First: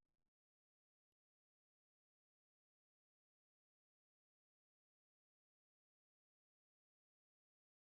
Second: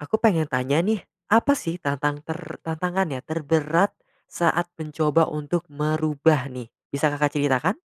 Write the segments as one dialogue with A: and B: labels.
A: Aku pengen tanya nih, apa sih tantang ter tantangannya terberat saat mencoba untuk merubah nih. Bisa Kakak ceritakan?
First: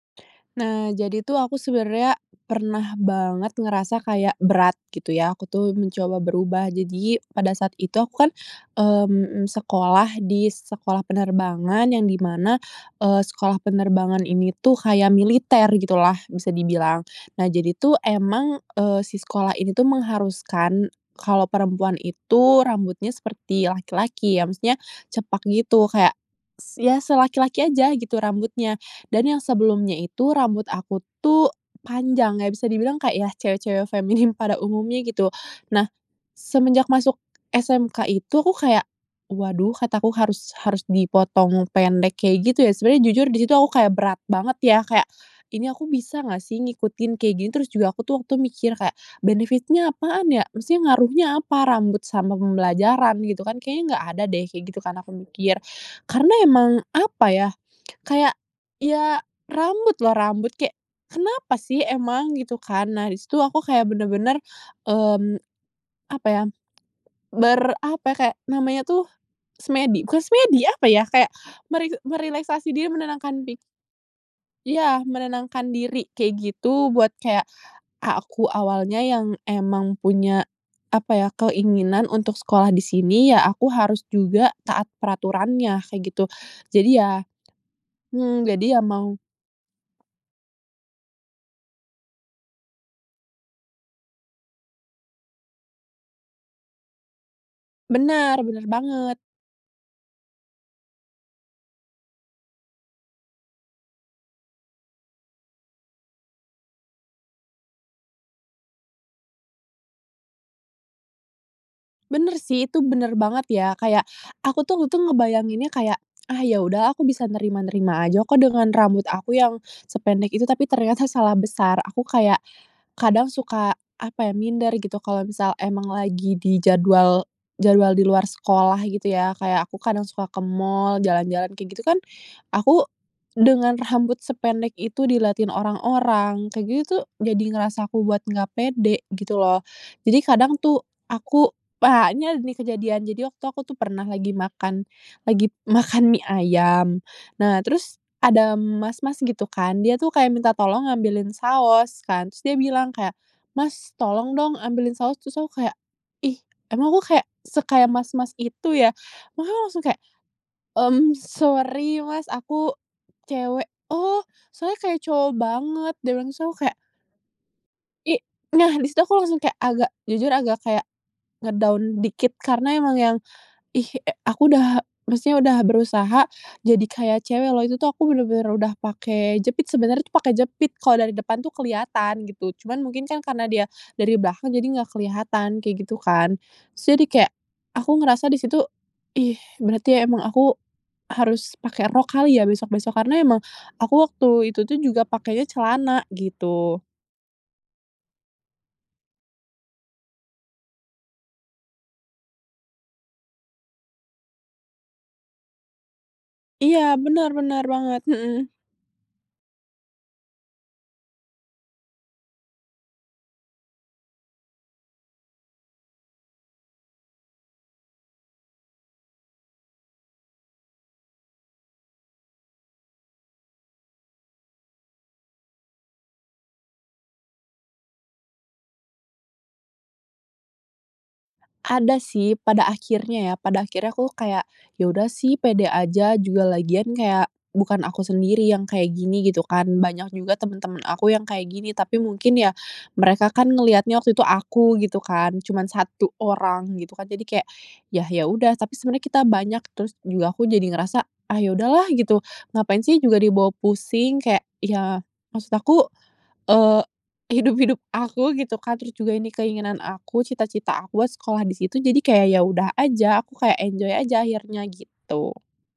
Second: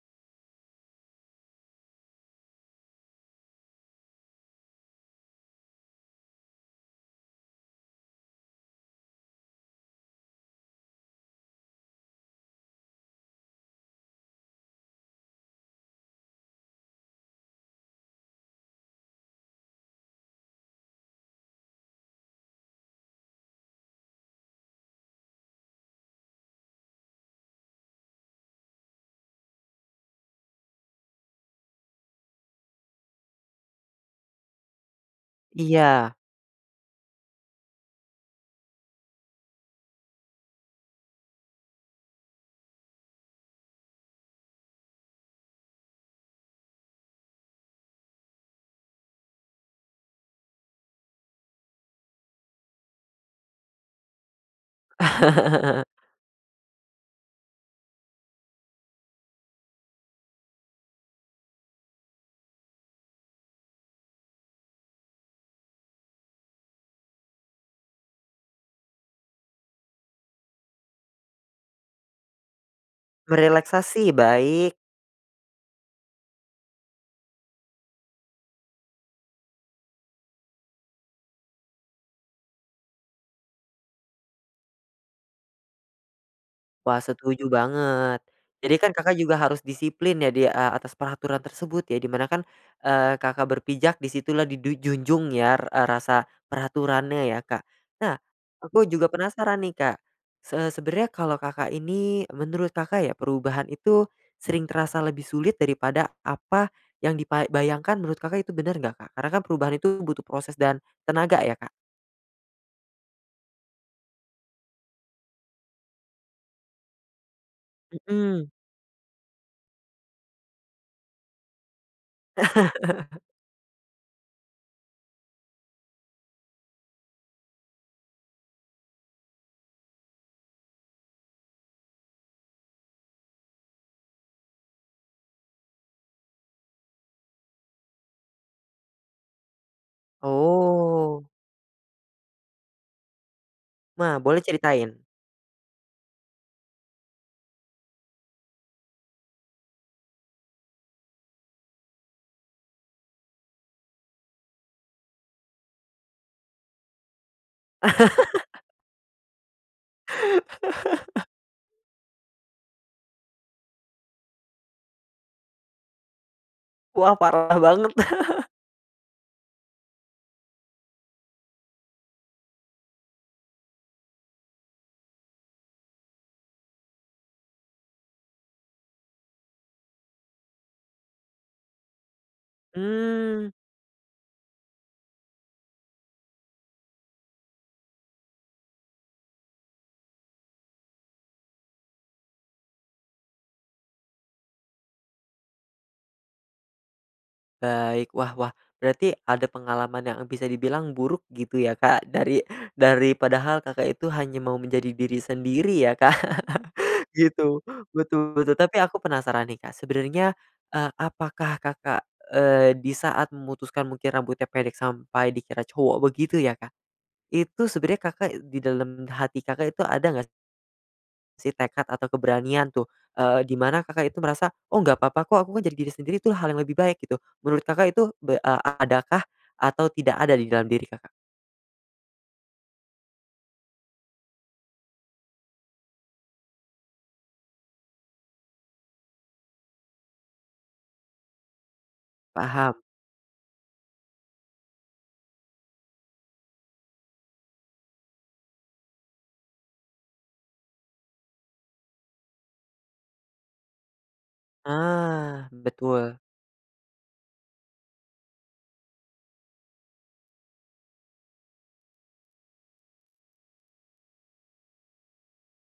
B: Nah, jadi tuh aku sebenernya pernah banget ngerasa kayak berat gitu yah, aku tuh mencoba berubah. Jadi pada saat itu aku kan, mmm, sekolah di sekolah penerbangan yang di mana, eee, sekolah penerbangan ini tuh kaya militer gitu lah bisa dibilang. Nah jadi tuh emang, eee, si sekolah ini tuh mengharuskan kalo perempuan itu rambutnya seperti laki-laki ya. Maksudnya cepak gitu kayak, s ya selaki-laki aja gitu rambutnya. Dan yang sebelumnya itu rambut aku tuh panjang, ya bisa dibilang kayak yah cewek-cewek feminim pada umumnya gitu. Nah
A: Iya.
B: semenjak masuk SMK itu aku kayak, "Waduh" kata aku, "harus harus dipotong pendek kayak gitu ya?" Sebenernya jujur di situ aku kayak berat banget ya, kayak, "Ini aku bisa nggak sih ngikutin kayak gini." Terus juga aku tuh waktu tuh mikir kayak, "benefit-nya apaan ya? Maksudnya ngaruhnya apa rambut sama pembelajaran?" gitu kan. "Kayaknya nggak ada deh," kayak gitu kan aku mikir. Karena emang apa yah kayak, ya, rambut loh, rambut kek, kenapa sih emang? Gitu kan, nah di situ aku kayak bener-bener, mmm, apa ya ber apa ya, kayak namanya tuh, semedi bukan semedi apa yah, kayak meri merileksasi diri menenangkan pik
A: Merelaksasi, baik.
B: Iya, menenangkan diri kayak gitu. Buat kayak, "Ah, aku awalnya yang emang punya apa yah, keinginan untuk sekolah di sini ya aku harus juga taat peraturannya," kayak gitu. Jadi
A: Wah
B: ya
A: setuju banget.
B: mmm, jadi
A: Jadi
B: ya
A: kan
B: mau
A: Kakak juga harus disiplin ya di a atas peraturan tersebut ya di mana kan, eee, Kakak berpijak di situlah didu junjung ya eee, rasa peraturannya ya, Kak. Nah,
B: Bener bener
A: aku juga
B: banget.
A: penasaran nih, Kak. Se sebenernya kalo Kakak ini menurut Kakak ya perubahan itu, sering terasa lebih sulit daripada apa, yang dipa bayangkan menurut Kakak itu bener nggak, Kak? Karena kan perubahan itu butuh proses dan tenaga ya, Kak?
B: Bener sih, itu bener banget ya. Kayak, aku tuh untung ngebayanginnya kayak, "Ah, ya udah aku bisa nerima-nerima aja kok
A: Mhm.
B: dengan rambut aku yang sependek itu," tapi ternyata salah besar. Aku kayak, kadang suka apa ya, minder gitu klo misal emang lagi di jadwal jadwal di luar sekolah gitu yah. Kayak aku kadang suka ke mall, jalan-jalan kek gitu kan aku, dengan rambut sependek itu dilatin orang-orang kek gitu tuh jadi ngerasa aku buat nggak pede, gitu loh. Jadi kadang tuh
A: Oh.
B: aku, banyak nih kejadian jadi waktu aku tuh pernah
A: Ma
B: lagi
A: boleh
B: makan,
A: ceritain.
B: lagi makan mie ayam, nah terus ada mas-mas gitu kan dia tuh kaya minta tolong ambilin saos kan. Terus dia bilang kayak, "Mas, tolong dong ambilin saos," terus aku kayak, "Ih emang aku kayak se kayak mas-mas itu ya?" makanya langsung kayak, mmm, "Sori, mas aku cewek." "Oh, soalnya kayak cowok banget," dia bilang, terus aku kayak
A: Wah, parah banget.
B: I nah di situ aku langsung kayak agak, jujur agak kayak nge-down dikit karena emang yang, ih, e aku udah maksudnya udah berusaha jadi kayak cewek loh, itu tuh aku bener-bener udah pake jepit, sebenernya pakai jepit sebenar pakai jepit kalo dari depan tuh kelihatan gitu, cuman mungkin kan karena
A: Mmm.
B: dia dari belakang jadi enggak kelihatan kayak gitu kan terus dia kayak aku ngerasa di situ, "Ih berarti emang aku harus pake rok kali ya besok-besok?" karena emang aku waktu itu tuh juga pakenya celana gitu.
A: Baik, wah wah berarti ada pengalaman yang bisa dibilang buruk gitu ya Kak, dari dari padahal Kakak itu hanya mau menjadi diri sendiri ya, Kak.
B: Iya,
A: Gitu,
B: bener-bener banget,
A: betul
B: mhm.
A: betul tapi aku penasaran nih, Kak. Sebenarnya, eee, apakah Kakak, eee, di saat memutuskan mungkin rambutnya pendek sampai dikira cowok begitu ya, Kak? Itu sebenernya Kakak di dalem hati Kakak itu ada nggak si tekad atau keberanian tuh, eee, di mana Kakak itu merasa, "Oh nggak papa kok, aku kan jadi diri sendiri tuh hal yang lebih baik," gitu. Menurut Kakak itu be a adakah atau tidak ada di dalam diri, Kakak?
B: Ada sih pada akhirnya ya, pada akhirnya aku kayak, "Ya udah sih pede aja, juga lagian kayak bukan aku sendiri yang kayak gini" gitu kan. Banyak juga temen-temen aku yang kayak gini, tapi mungkin ya
A: Paham.
B: mereka kan ngelihatnya waktu itu aku gitu kan, cuman 1 orang gitu kan. Jadi kayak, yah ya udah tapi sebenarnya kita banyak. Terus juga aku jadi ngerasa, "Ah ya udahlah!" Gitu. Ngapain sih juga dibawa pusing kayak ya
A: Ah,
B: maksud aku,
A: betul.
B: eee, hidup-hidup aku gitu kan? Terus juga ini keinginan aku, cita-cita aku, sekolah di situ jadi kayak ya udah aja, aku kayak enjoy aja akhirnya gitu.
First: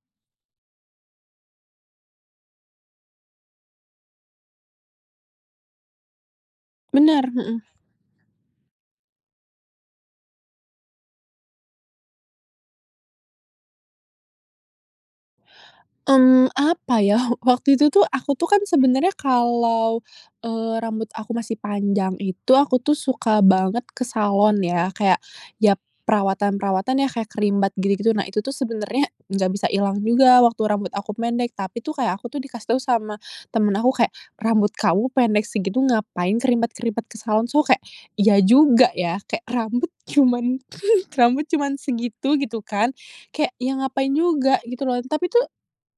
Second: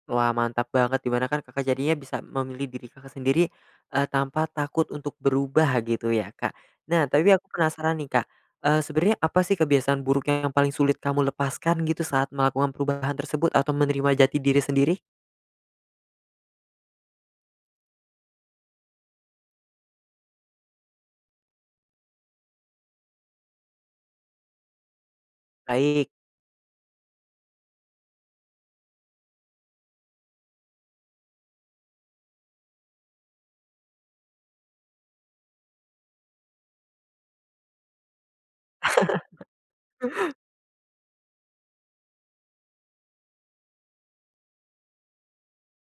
A: Wah mantap banget, di mana kan Kakak jadinya bisa memilih diri Kakak sendiri, eee, tanpa takut untuk berubah gitu ya, Kak? Nah
B: Bener,
A: tapi aku
B: Mhm.
A: penasaran nih Kak, eee, sebenernya apa sih kebiasaan buruk yang paling sulit kamu lepaskan gitu saat melakukan perubahan tersebut atau menerima jati diri sendiri?
B: Mmm, apa yah? Waktu itu tuh aku tuh kan sebenarnya kalau, eee rambut aku masih panjang itu, aku tuh suka banget ke salon ya. Kayak ya
A: Baik.
B: perawatan-perawatan yah kayak creambath gitu-gitu. Nah itu tuh sebenarnya nggak bisa ilang juga waktu rambut aku pendek, tapi tuh kayak aku tuh dikasih tau sama temen aku, kayak, "Rambut kamu pendek segitu ngapain creambath-creambath ke salon?" So kek, iya juga ya? Kek rambut cuman rambut cuman segitu, gitu kan. Kayak ya ngapain juga gitu loh. Tapi tuh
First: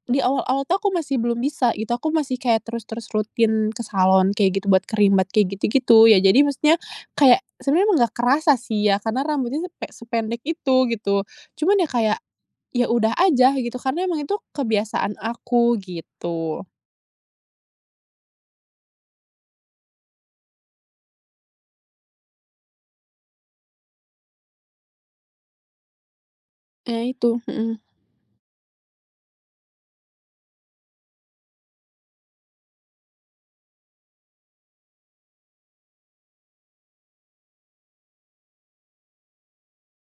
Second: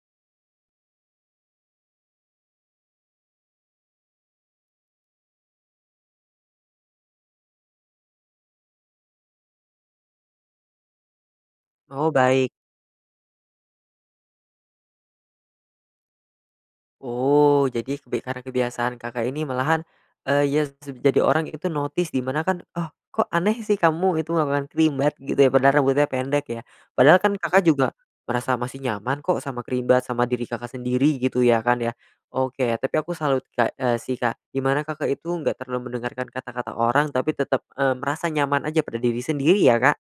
B: di awal-awal tuh aku masih belum bisa gitu. Aku masih kayak terus-terus rutin ke salon kayak gitu buat creambath kek gitu-gitu. Ya jadi maksudnya, kayak sebenarnya emang nggak kerasa sih ya karena rambutnya tuh kek sepe sependek itu, gitu. Cuman ya
A: Oh,
B: kayak,
A: baik.
B: ya udah aja gitu karena emang itu kebiasaan aku, gitu.
A: Oh, jadi kebi karena kebiasaan Kakak ini malahan, eee, yas seb jadi orang itu notice di mana kan, "Oh, kok aneh sih kamu itu melakukan creambath gitu ya padahal rambutnya pendek," ya.
B: Ya
A: Padahal kan
B: itu,
A: Kakak
B: mhm.
A: juga merasa masih nyaman kok sama creambath, sama diri Kakak sendiri gitu ya, kan ya? Oke, tapi aku salut Kak, eee, si Kak gimana Kakak itu enggak terlalu mendengarkan kata-kata orang tapi tetep, eee, merasa nyaman aja pada diri sendiri, ya Kak?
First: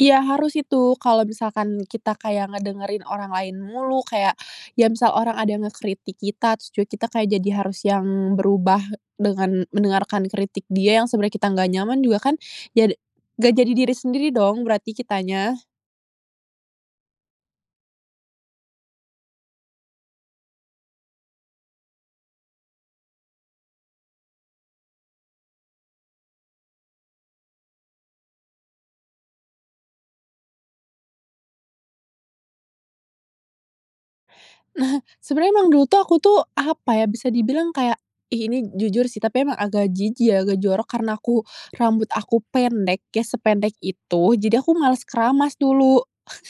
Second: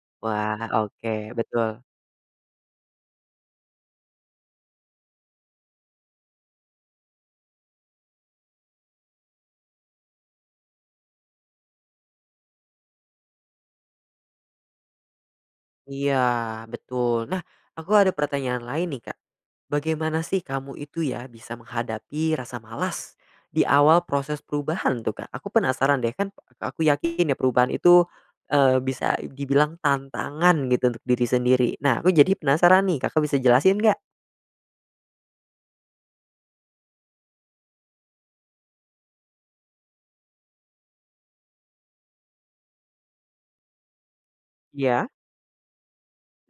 B: Iya harus
A: Wah,
B: itu, kalo
A: oke betul.
B: misalkan kita kayak ngedengerin orang lain mulu, kayak ya misal orang ada ngekritik kita, trus juga kita kayak jadi harus yang berubah dengan mendengarkan kritik dia yang sebenarnya kita nggak nyaman juga kan. Ya de nggak jadi diri sendiri dong berarti kitanya?
A: Iya betul. Nah, aku ada pertanyaan lain nih, Kak. Bagaimana sih kamu itu ya bisa menghadapi rasa malas di awal proses perubahan tuh, Kak? Aku penasaran deh kan aku yakin ya perubahan itu, eee, bisa dibilang tantangan gitu untuk diri sendiri. Nah, aku jadi penasaran nih Kakak bisa jelasin nggak?
B: Nah, sebenarnya emang dulu tuh aku tuh, apa ya. Bisa dibilang kayak ih ini jujur sih, tapi emang agak jijik ya, agak jorok karena aku rambut aku pendek ya sependek itu, jadi aku males
A: Iya.
B: keramas dulu.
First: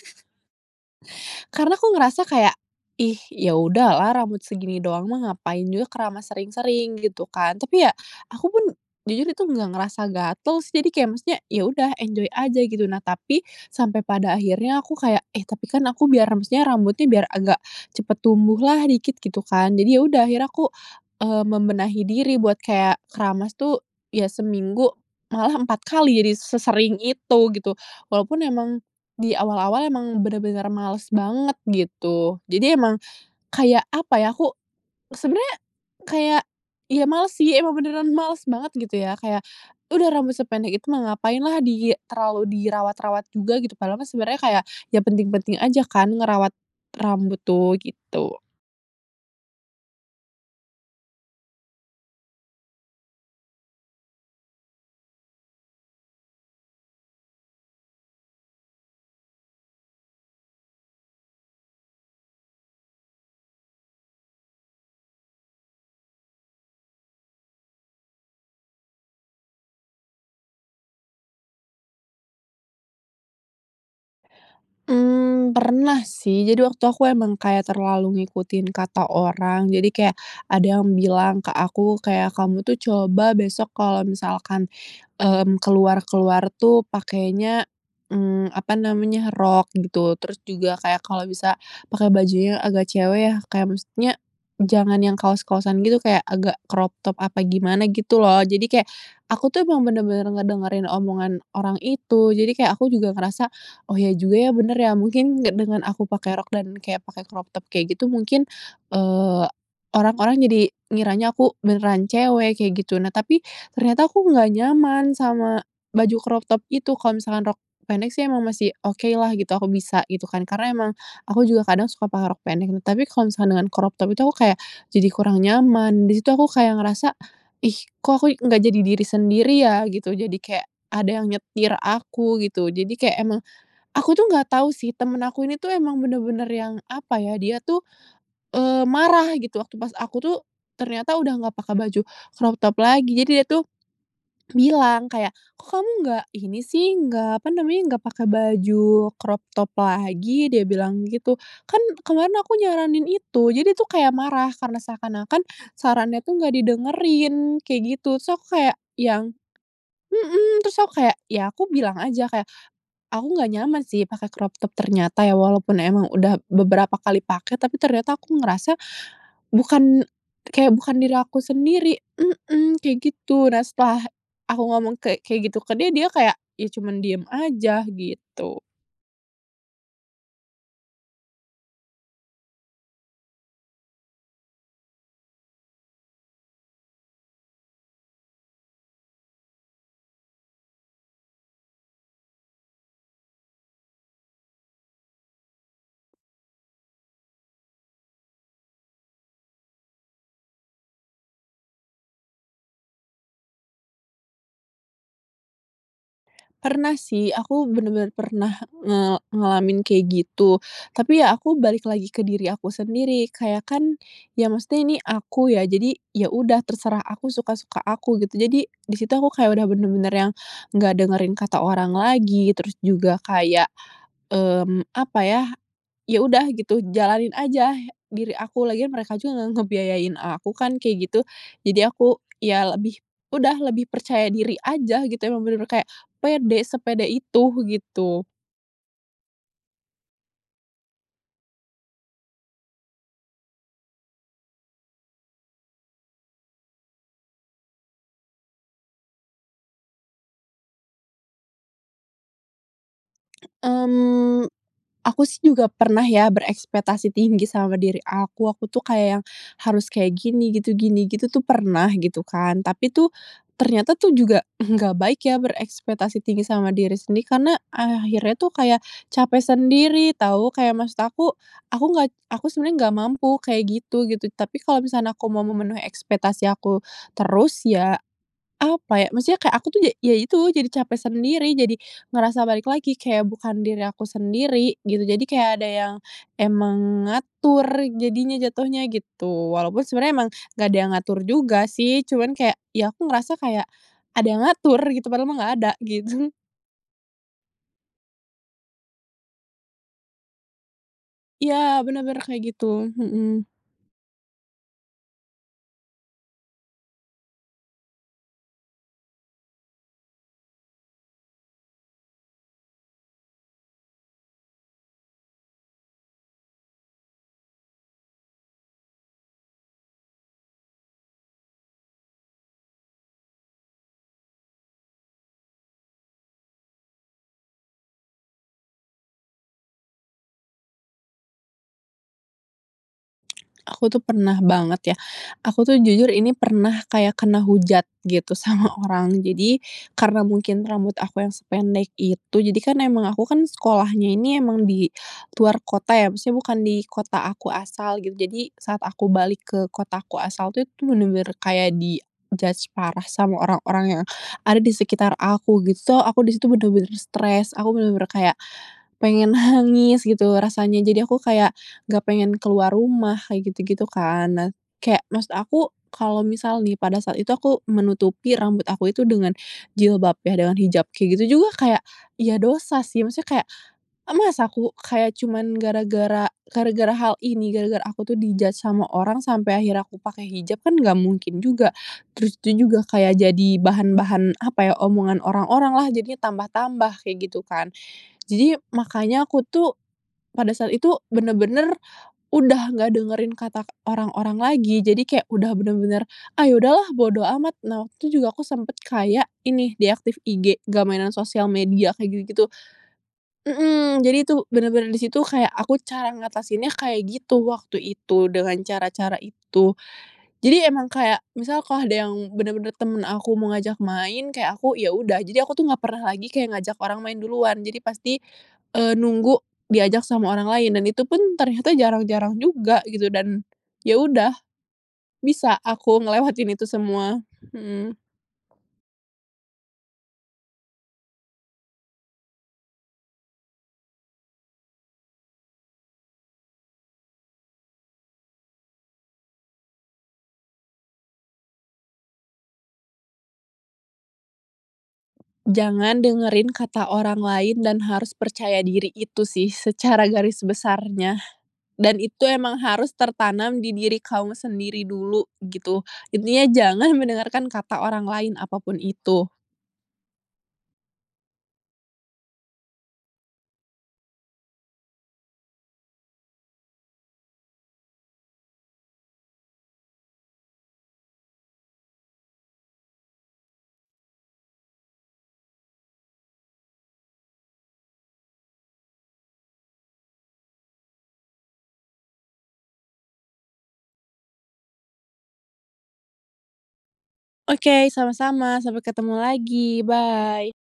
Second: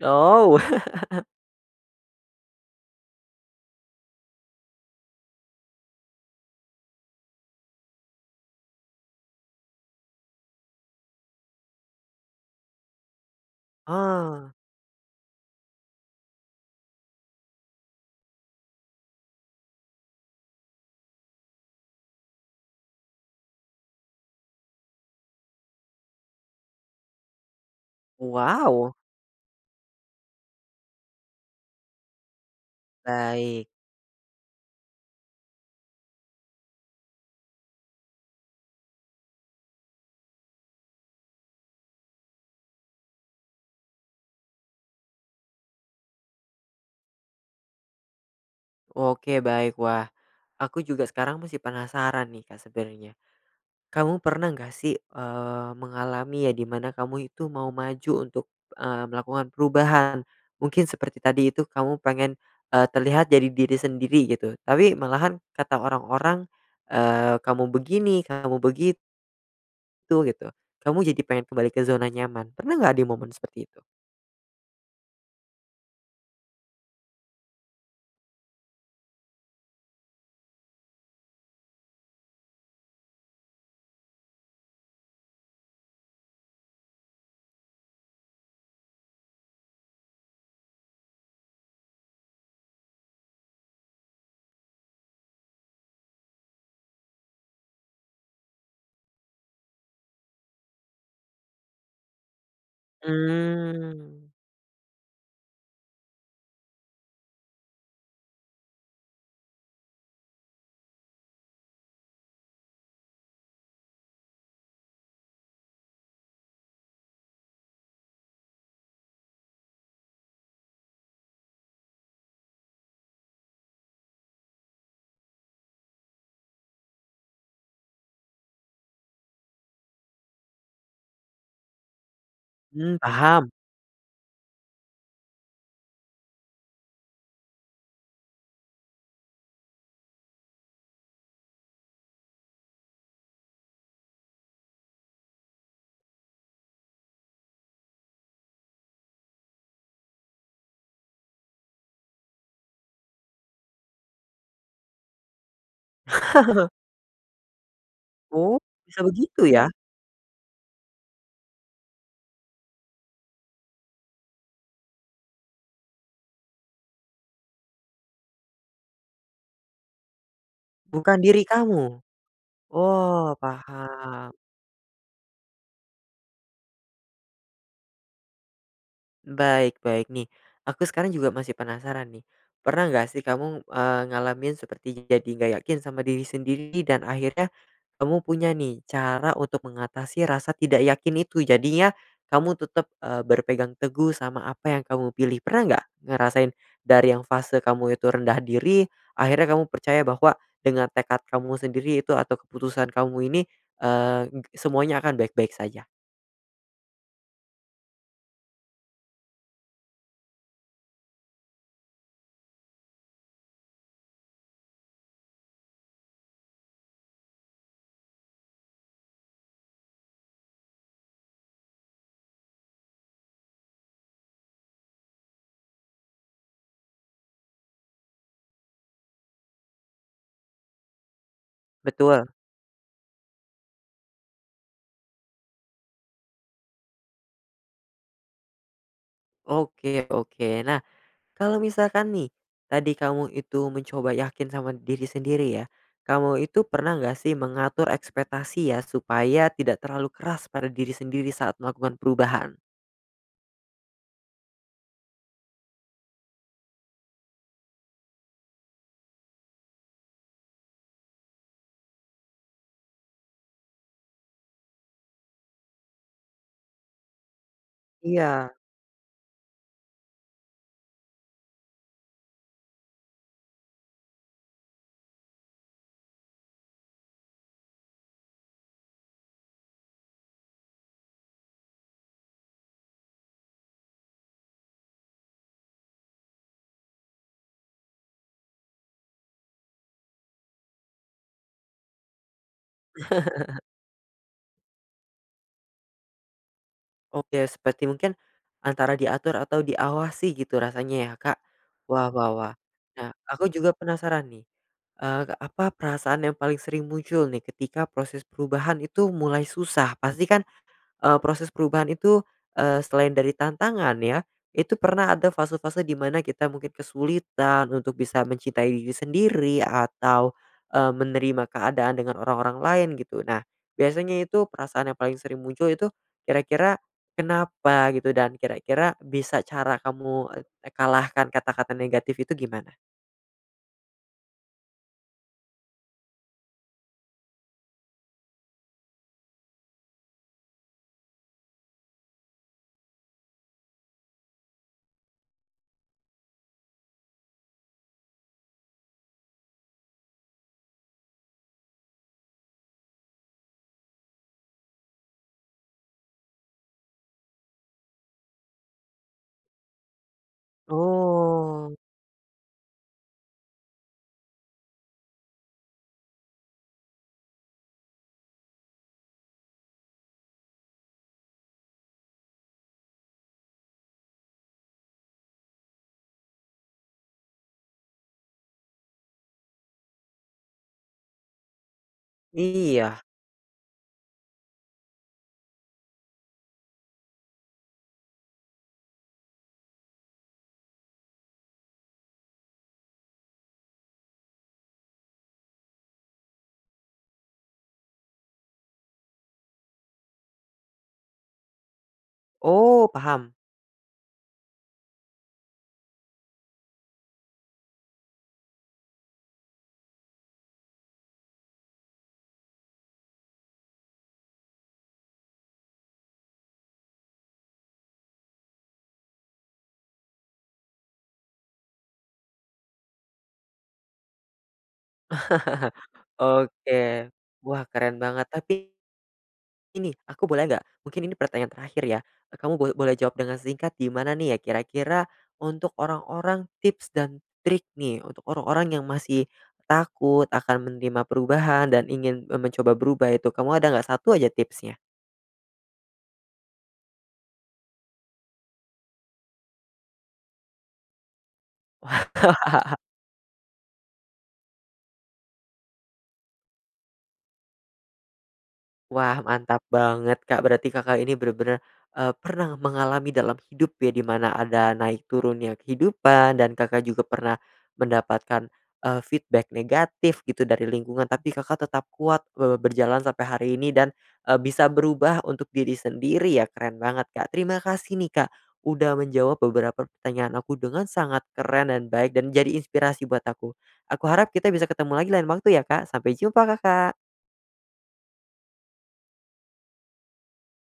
A: Ow!
B: Karena aku ngerasa kayak, "Ih ya udah lah, rambut segini doang mah ngapain juga keramas sering-sering," gitu kan. Tapi ya aku pun jujur itu nggak ngerasa gatel sih. Jadi kek maksudnya ya udah enjoy aja gitu. Nah tapi, sampai pada
A: Ah.
B: akhirnya aku kayak, "Eh, tapi kan aku biar ram maksudnya rambutnya biar agak cepat tumbuh lah dikit," gitu kan. Jadi ya udah akhirnya aku, eee, membenahi diri buat kayak keramas tuh ya seminggu malah 4 kali jadi sesering itu gitu. Walau pun emang,
A: Wow!
B: di awal-awal emang bener-bener males banget, gitu. Jadi emang
A: Baik.
B: kayak apa ya, aku sebenernya, kayak ya males sih emang beneran males banget gitu ya. Kayak udah rambut sependek itu mah ngapain lah di terlalu dirawat-rawat juga gitu padahal mah sebenernya kayak ya penting-penting aja kan ngerawat rambut tuh, gitu.
A: Oke baik. Wah, aku juga sekarang masih penasaran nih, Kak sebenernya. Kamu pernah nggak sih, eee, mengalami ya di mana kamu itu mau maju untuk, eee, melakukan perubahan? Mungkin seperti tadi itu kamu pengen, eee, terlihat jadi diri sendiri gitu tapi malahan kata orang-orang, eee, "Kamu begini, kamu begi "tu" gitu. Kamu jadi pengen kembali ke zona nyaman, pernah nggak di momen seperti itu?
B: Mmm, pernah sih, jadi waktu aku emang kayak terlalu ngikutin kata orang jadi kayak ada yang bilang ke aku kayak, "Kamu tuh coba besok kalau misalkan," mmm, "keluar-keluar tuh pakainya," mmm, apa namanya, "rok," gitu. Terus juga kayak, "Kalau bisa pakai bajunya agak cewek ya, kayak maksudnya jangan yang kaos-kaosan gitu kayak agak crop top apa gimana," gitu loh. Jadi kayak aku tuh emang bener-bener ngedengerin omongan orang itu, jadi kayak aku juga ngerasa, "Oh iya
A: Mmm.
B: juga ya, bener ya mungkin ya dengan aku pakai rok dan kayak pakai crop top kayak gitu mungkin, eee, orang-orang jadi ngiranya aku beneran cewek," kayak gitu. Nah tapi ternyata aku nggak nyaman sama baju crop top itu, kalau misalkan rok pendek sih emang masih oke lah gitu aku bisa, gitu kan. Karena emang aku juga kadang suka pakai rok pendek, tapi kalau misalkan dengan crop top itu aku kayak jadi kurang nyaman di situ aku kayak ngerasa, "Ih kok aku nggak jadi diri sendiri ya?" Gitu. Jadi kek ada yang nyetir aku gitu. Jadi
A: Mmm,
B: kek emang
A: paham.
B: aku tuh nggak tahu sih teman aku ini tuh emang bener-bener yang apa yah? Dia tuh, eee, marah gitu waktu pas aku tuh ternyata udah nggak pake baju crop top lagi jadi dia tuh bilang kayak, "Kok kamu nggak ini sih," nggak apa namanya, "nggak pakai baju crop top lagi?" dia bilang gitu, "Kan kemarin aku nyaranin itu," jadi tuh kayak marah karena seakan-akan sarannya tuh enggak didengerin kek gitu. Terus aku
A: Oh,
B: kayak
A: bisa
B: yang,
A: begitu ya?
B: "mhm," terus aku kayak ya aku bilang aja kayak, "Aku nggak nyaman sih pakai crop top ternyata ya, walaupun emang udah beberapa kali pakai, tapi ternyata aku ngerasa bukan kayak bukan diri
A: Bukan
B: aku
A: diri
B: sendiri"
A: kamu?
B: mhm, kayak
A: Oh
B: gitu. Nah setelah
A: paham.
B: aku ngomong kek kek gitu ke dia, dia kayak ya cuman diem aja gitu.
A: Baik-baik, nih aku sekarang juga masih penasaran nih. Pernah nggak sih kamu, eee, ngalamin seperti jadi nggak yakin sama diri sendiri dan akhirnya kamu punya nih cara untuk mengatasi rasa tidak yakin itu? Jadinya kamu tetap, eee, berpegang teguh sama apa yang kamu pilih. Pernah nggak ngerasain dari yang fase kamu itu rendah diri, akhirnya kamu percaya bahwa dengan tekad kamu sendiri itu atau keputusan kamu ini, eee, ng semuanya akan baik-baik saja?
B: Pernah sih, aku bener-bener pernah nge ngalamin kayak gitu. Tapi ya aku balik lagi ke diri aku sendiri kayak, kan ya maksudnya ini aku ya, jadi ya udah terserah aku suka-suka aku gitu. Jadi di situ aku kayak udah bener-bener yang nggak dengerin kata orang lagi terus juga kayak, mmm, apa ya, ya udah gitu jalanin ajah diri aku, lagian mereka juga nggak ngebiayain aku kan kayak gitu. Jadi aku
A: Betul.
B: ya lebih udah lebih percaya diri aja gitu emang bener-bener kayak pede, sepede itu, gitu.
A: Oke oke. Nah, kalo misalkan nih tadi kamu itu mencoba yakin sama diri sendiri ya, kamu itu pernah nggak sih mengatur ekspektasi ya supaya tidak terlalu keras pada diri sendiri saat melakukan perubahan?
B: Mmm, aku sih juga pernah ya berekspektasi tinggi sama diri aku, aku tuh kayak yang harus kayak gini, gitu gini, gitu tuh pernah gitu kan. Tapi tuh ternyata tuh juga enggak baik ya berekspektasi tinggi sama diri sendiri. Karena akhirnya tuh
A: Iya.
B: kayak capek sendiri tahu, kayak maksud aku aku nggak aku sebenernya nggak mampu kayak gitu, gitu. Tapi kalo misalkan aku mau memenuhi ekspektasi aku terus ya, apa ya? Maksudnya kek aku tuh ja ya itu jadi capek sendiri, jadi ngerasa balik lagi kayak bukan diri aku sendiri, gitu. Jadi kayak ada yang emang ngatur jadinya, jatuhnya gitu. Walaupun sebenarnya emang nggak ada yang ngatur juga sih. Cuman kayak ya aku ngerasa kayak ada yang ngatur gitu padahal mah nggak ada gitu.
A: Oke, seperti mungkin antara diatur atau diawasi gitu rasanya ya, Kak?
B: Iya
A: Wah
B: bener-bener
A: wah
B: kayak
A: wah.
B: gitu,
A: Nah
B: mhm.
A: aku juga penasaran nih, eee, apa perasaan yang paling sering muncul nih ketika proses perubahan itu mulai susah? Pasti kan, eee, proses perubahan itu, eee, selain dari tantangan ya, itu pernah ada fase-fase di mana kita mungkin kesulitan untuk bisa mencintai diri sendiri, atau, eee, menerima keadaan dengan orang-orang lain gitu. Nah, biasanya itu perasaan yang paling sering muncul itu kira-kira kenapa gitu dan kira-kira bisa cara kamu, eee, e kalahkan kata-kata negatif itu gimana?
B: Aku tuh pernah banget ya, aku tuh jujur ini pernah kayak kena hujat gitu sama orang. Jadi karena mungkin rambut aku yang sependek itu jadikan emang aku kan sekolahnya ini emang di luar kota ya, maksudnya bukan di kota aku asal gitu, jadi saat aku balik ke kota ku asal tuh itu bener-bener kayak di judge parah sama orang-orang yang ada di sekitar aku, gitu. So, aku di situ bener-bener stres aku bener-bener kayak pengen nangis gitu rasanya jadi aku kayak
A: Oh.
B: nggak pengen keluar rumah, kayak gitu-gitu kan. Nah kayak maksud aku, kalau misal nih pada saat itu aku menutupi rambut aku itu dengan jilbab ya dengan hijab kayak gitu juga kayak, ya dosa sih maksudnya kayak, masa aku kayak cuman gara-gara gara-gara hal ini gara-gara aku tuh di judge sama orang sampai akhirnya pakai hijab kan nggak mungkin juga. Terus tuh juga
A: Iya.
B: kayak jadi bahan-bahan apa yah omongan orang-orang lah jadinya tambah-tambah, kayak gitu kan. Jadi makanya aku tuh pada saat itu, bener-bener udah nggak dengerin kata orang-orang lagi. Jadi kayak udah bener-bener, "Ah, ya udah lah bodo amat." Nah waktu tuh juga aku sempet kayak ini deactive IG, nggak mainan sosial media kek gitu-gitu.
A: Oh paham.
B: Mhm, jadi tuh bener-bener di situ kayak aku cara ngatasinnya kayak gitu waktu itu, dengan cara-cara itu. Jadi emang kayak misalkan ada yang bener-bener temen aku mau ngajak main, kayak aku ya udah jadi aku tuh nggak pernah lagi kayak ngajak orang main duluan jadi pasti, eee, nunggu diajak sama orang lain dan itu pun ternyata jarang-jarang juga gitu dan ya udah, bisa aku ngelewatin itu
A: Oke,
B: semua,
A: wah keren
B: mhm.
A: banget. Tapi ini aku boleh nggak? Mungkin ini pertanyaan terakhir ya kamu boleh boleh jawab dengan singkat di mana nih ya kira-kira untuk orang-orang tips dan trik nih, untuk orang-orang yang masih takut akan menerima perubahan, dan ingin me mencoba berubah, itu kamu ada nggak satu aja tipsnya?
B: Jangan dengerin kata orang lain dan harus percaya diri! Itu sih secara garis besarnya, dan itu emang
A: Wah.
B: harus tertanam di diri kamu sendiri dulu, gitu. Intinya jangan mendengarkan kata orang lain apapun
A: Wah
B: itu.
A: mantap banget, Kak. Berarti Kakak ini bener-bener, eee, pernah mengalami dalam hidup ya di mana ada naik turunnya kehidupan dan Kakak juga pernah mendapatkan, eee, feedback negatif gitu dari lingkungan. Tapi Kakak tetap kuat, eee, berjalan sampai hari ini dan, eee, bisa berubah untuk diri sendiri ya. Keren banget Kak, terima kasih nih Kak udah menjawab beberapa pertanyaan aku dengan sangat keren dan baik dan menjadi inspirasi buat aku. Aku harap kita bisa ketemu lagi lain waktu ya, Kak. Sampai jumpa, Kakak.
B: Oke, sama-sama. Sampai ketemu lagi, bye.